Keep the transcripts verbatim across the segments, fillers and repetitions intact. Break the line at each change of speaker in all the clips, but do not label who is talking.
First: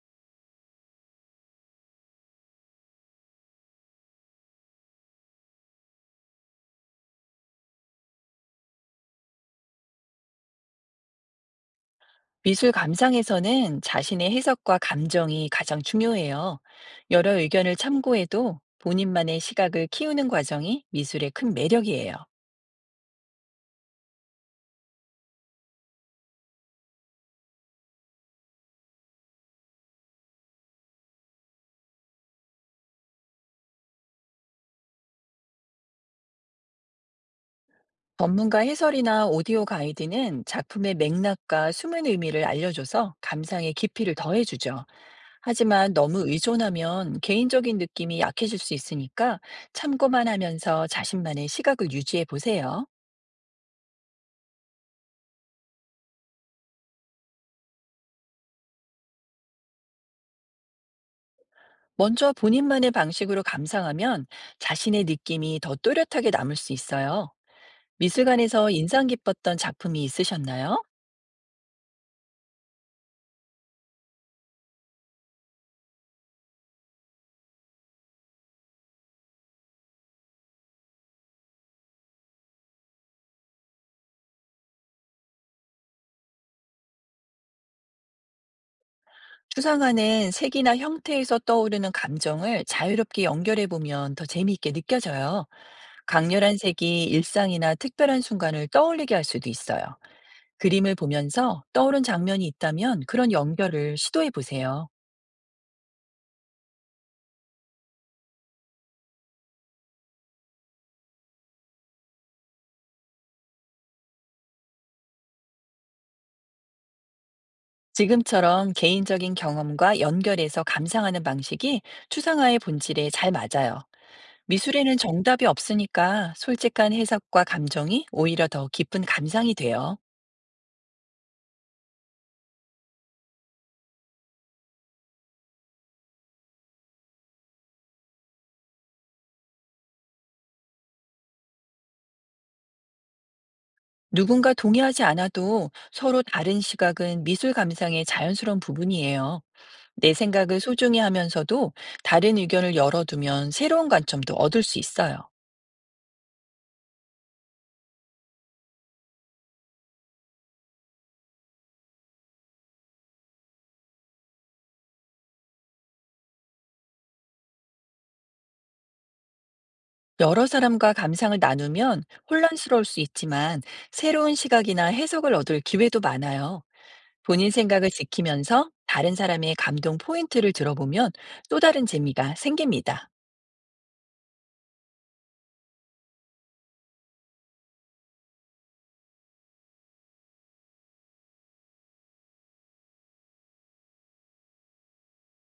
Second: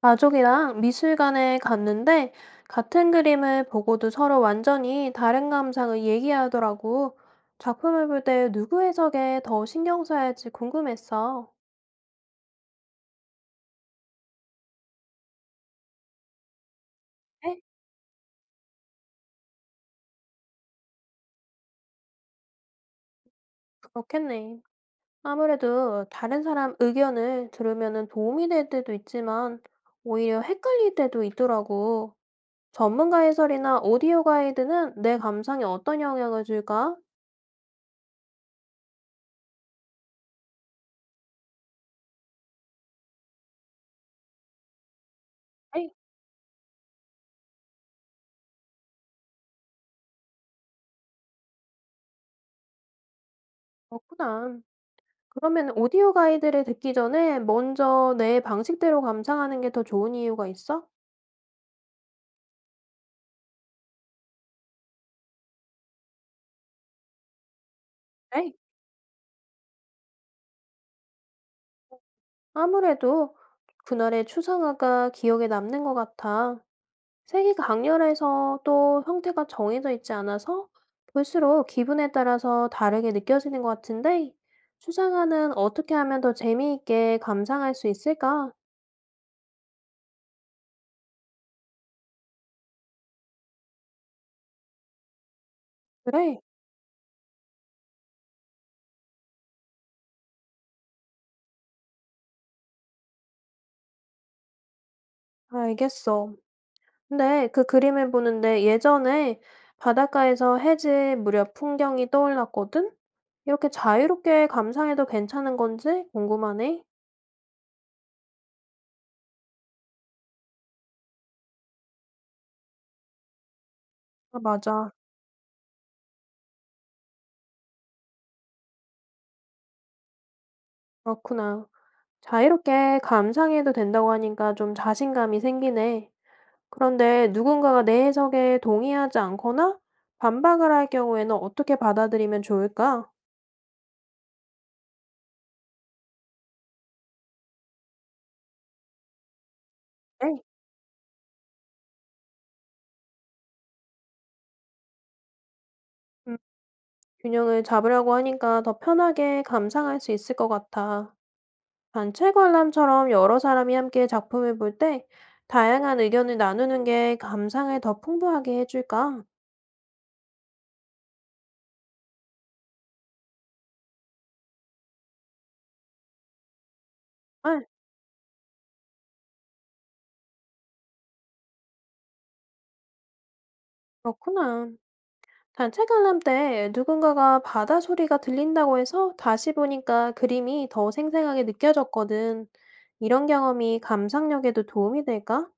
가족이랑 미술관에 갔는데 같은 그림을 보고도 서로 완전히 다른 감상을 얘기하더라고. 작품을 볼 때 누구 해석에 더 신경 써야지 궁금했어.
미술 감상에서는 자신의 해석과 감정이 가장 중요해요. 여러
에?
의견을 참고해도 본인만의 시각을 키우는 과정이 미술의 큰 매력이에요.
그렇겠네. 아무래도 다른 사람 의견을 들으면 도움이 될 때도 있지만 오히려 헷갈릴 때도 있더라고. 전문가 해설이나 오디오 가이드는 내 감상에 어떤 영향을 줄까?
전문가 해설이나 오디오 가이드는 작품의 맥락과 숨은 의미를 알려줘서 감상의 깊이를 더해주죠.
에이,
하지만 너무 의존하면 개인적인 느낌이 약해질 수 있으니까 참고만 하면서 자신만의 시각을 유지해 보세요.
그렇구나. 그러면 오디오 가이드를 듣기 전에 먼저 내 방식대로 감상하는 게 더 좋은 이유가 있어?
먼저 본인만의 방식으로 감상하면 자신의 느낌이 더 또렷하게 남을 수 있어요.
네.
미술관에서 인상 깊었던 작품이 있으셨나요?
아무래도 그날의 추상화가 기억에 남는 것 같아. 색이 강렬해서 또 형태가 정해져 있지 않아서 볼수록 기분에 따라서 다르게 느껴지는 것 같은데, 추상화는 어떻게 하면 더 재미있게 감상할 수 있을까?
추상화는 색이나 형태에서 떠오르는 감정을 자유롭게 연결해 보면 더 재미있게 느껴져요.
그래.
강렬한 색이 일상이나 특별한 순간을 떠올리게 할 수도 있어요. 그림을 보면서 떠오른 장면이 있다면 그런 연결을 시도해 보세요.
알겠어. 네, 그 그림을 보는데 예전에 바닷가에서 해질 무렵 풍경이 떠올랐거든? 이렇게 자유롭게 감상해도 괜찮은 건지 궁금하네.
지금처럼 개인적인 경험과 연결해서 감상하는 방식이 추상화의 본질에 잘 맞아요.
아, 맞아.
미술에는 정답이 없으니까 솔직한 해석과 감정이 오히려 더 깊은 감상이 돼요.
그렇구나. 자유롭게 감상해도 된다고 하니까 좀 자신감이 생기네. 그런데 누군가가 내 해석에 동의하지 않거나 반박을 할 경우에는 어떻게 받아들이면 좋을까?
누군가 동의하지 않아도 서로 다른 시각은 미술 감상의 자연스러운 부분이에요. 내
네.
생각을 소중히 하면서도 다른 의견을 열어두면 새로운 관점도 얻을 수 있어요.
음, 균형을 잡으려고 하니까 더 편하게 감상할 수 있을 것 같아. 단체 관람처럼 여러 사람이 함께 작품을 볼 때 다양한 의견을 나누는 게 감상을 더 풍부하게 해줄까?
여러 사람과 감상을 나누면 혼란스러울 수 있지만 새로운 시각이나 해석을 얻을 기회도 많아요. 본인
아,
생각을 지키면서 다른 사람의 감동 포인트를 들어보면 또 다른 재미가 생깁니다.
그렇구나. 단체 관람 때 누군가가 바다 소리가 들린다고 해서 다시 보니까 그림이 더 생생하게 느껴졌거든. 이런 경험이 감상력에도 도움이 될까?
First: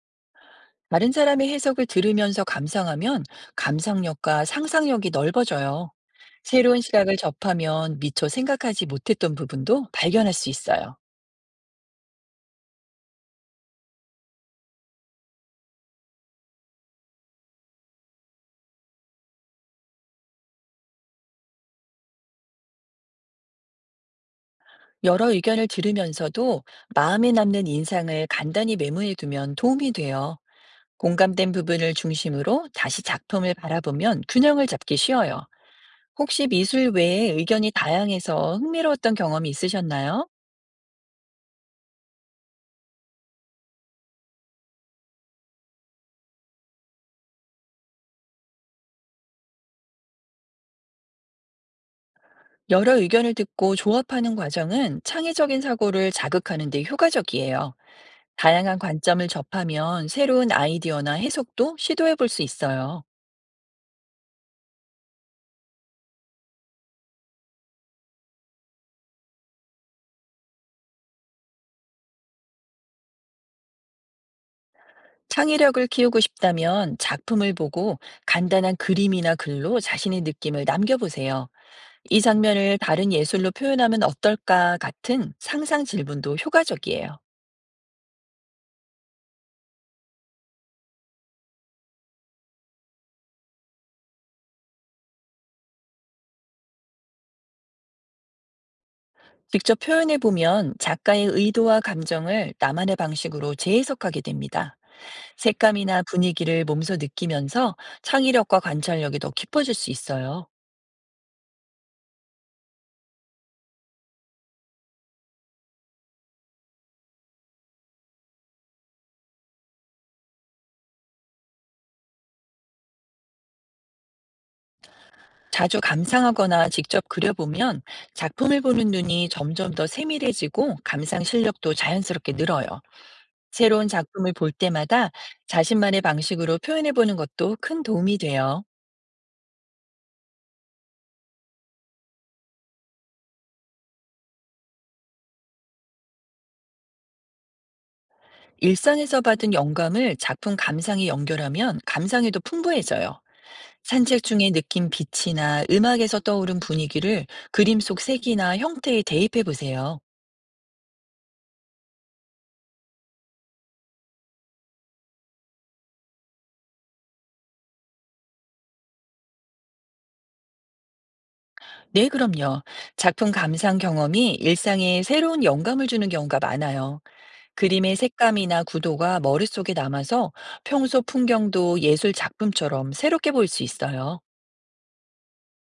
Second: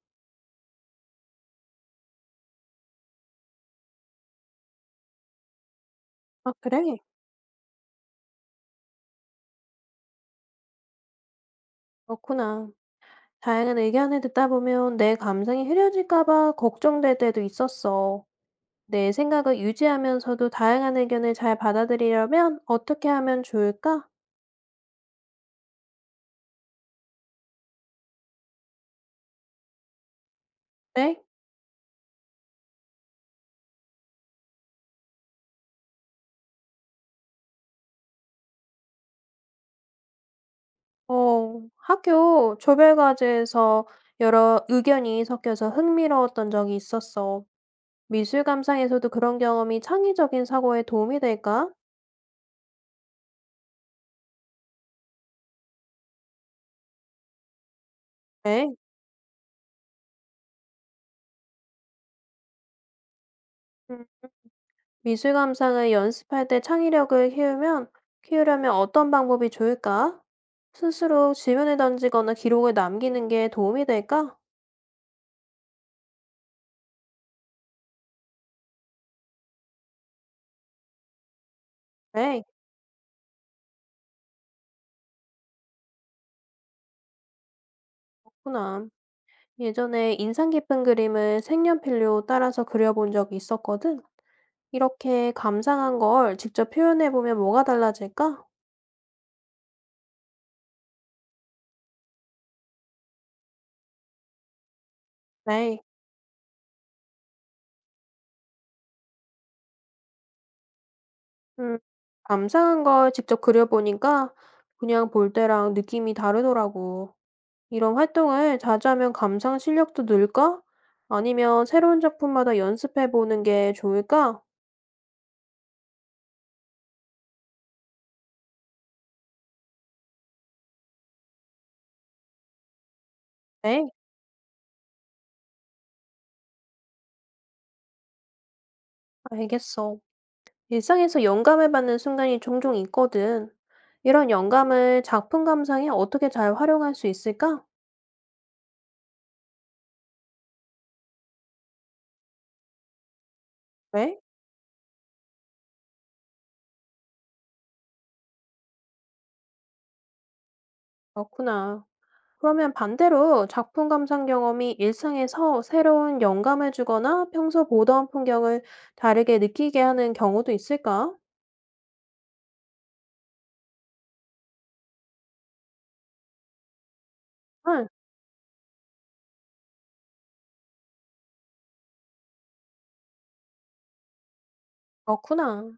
다른 사람의 해석을 들으면서 감상하면 감상력과 상상력이 넓어져요.
아,
새로운
그래.
시각을 접하면 미처 생각하지 못했던 부분도 발견할 수 있어요.
그렇구나. 다양한 의견을 듣다 보면 내 감상이 흐려질까 봐 걱정될 때도 있었어. 내 생각을 유지하면서도 다양한 의견을 잘 받아들이려면 어떻게 하면 좋을까?
여러 의견을 들으면서도 마음에 남는 인상을 간단히 메모해 두면 도움이 돼요.
네?
공감된 부분을 중심으로 다시 작품을 바라보면 균형을 잡기 쉬워요. 혹시 미술 외에 의견이 다양해서 흥미로웠던 경험이 있으셨나요?
어, 학교 조별과제에서 여러 의견이 섞여서 흥미로웠던 적이 있었어. 미술 감상에서도 그런 경험이 창의적인 사고에 도움이 될까?
여러 의견을 듣고 조합하는 과정은 창의적인 사고를 자극하는 데 효과적이에요.
네?
다양한 관점을 접하면 새로운 아이디어나 해석도 시도해 볼 수 있어요.
음, 미술 감상을 연습할 때 창의력을 키우면, 키우려면 어떤 방법이 좋을까? 스스로 질문을 던지거나 기록을 남기는 게 도움이 될까?
창의력을 키우고 싶다면 작품을 보고 간단한 그림이나 글로 자신의 느낌을 남겨보세요. 이
네,
장면을 다른 예술로 표현하면 어떨까 같은 상상 질문도 효과적이에요.
그렇구나. 예전에 인상 깊은 그림을 색연필로 따라서 그려본 적이 있었거든. 이렇게 감상한 걸 직접 표현해보면 뭐가 달라질까?
직접 표현해 보면 작가의 의도와 감정을 나만의 방식으로 재해석하게 됩니다.
네.
색감이나 분위기를 몸소 느끼면서 창의력과 관찰력이 더 깊어질 수 있어요.
음, 감상한 걸 직접 그려보니까 그냥 볼 때랑 느낌이 다르더라고. 이런 활동을 자주 하면 감상 실력도 늘까? 아니면 새로운 작품마다 연습해보는 게 좋을까?
자주 감상하거나 직접 그려보면 작품을 보는 눈이 점점 더 세밀해지고 감상 실력도 자연스럽게 늘어요. 새로운
네,
작품을 볼 때마다 자신만의 방식으로 표현해보는 것도 큰 도움이 돼요.
알겠어. 일상에서 영감을 받는 순간이 종종 있거든. 이런 영감을 작품 감상에 어떻게 잘 활용할 수 있을까?
일상에서 받은 영감을 작품 감상에 연결하면 감상이 더 풍부해져요.
왜?
산책 중에 느낀 빛이나 음악에서 떠오른 분위기를 그림 속 색이나 형태에 대입해 보세요.
그렇구나. 그러면 반대로 작품 감상 경험이 일상에서 새로운 영감을 주거나 평소 보던 풍경을 다르게 느끼게 하는 경우도 있을까?
네, 그럼요. 작품 감상 경험이 일상에 새로운 영감을 주는 경우가 많아요.
응,
그림의 색감이나 구도가 머릿속에 남아서 평소 풍경도 예술 작품처럼 새롭게 보일 수 있어요.
그렇구나.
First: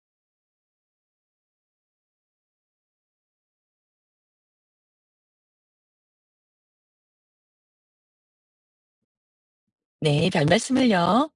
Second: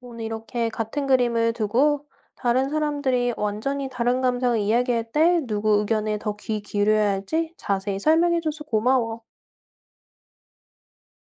오늘 이렇게 같은 그림을 두고 다른 사람들이 완전히 다른 감상을 이야기할 때 누구 의견에 더 귀 기울여야 할지 자세히 설명해줘서 고마워.
네, 별 말씀을요.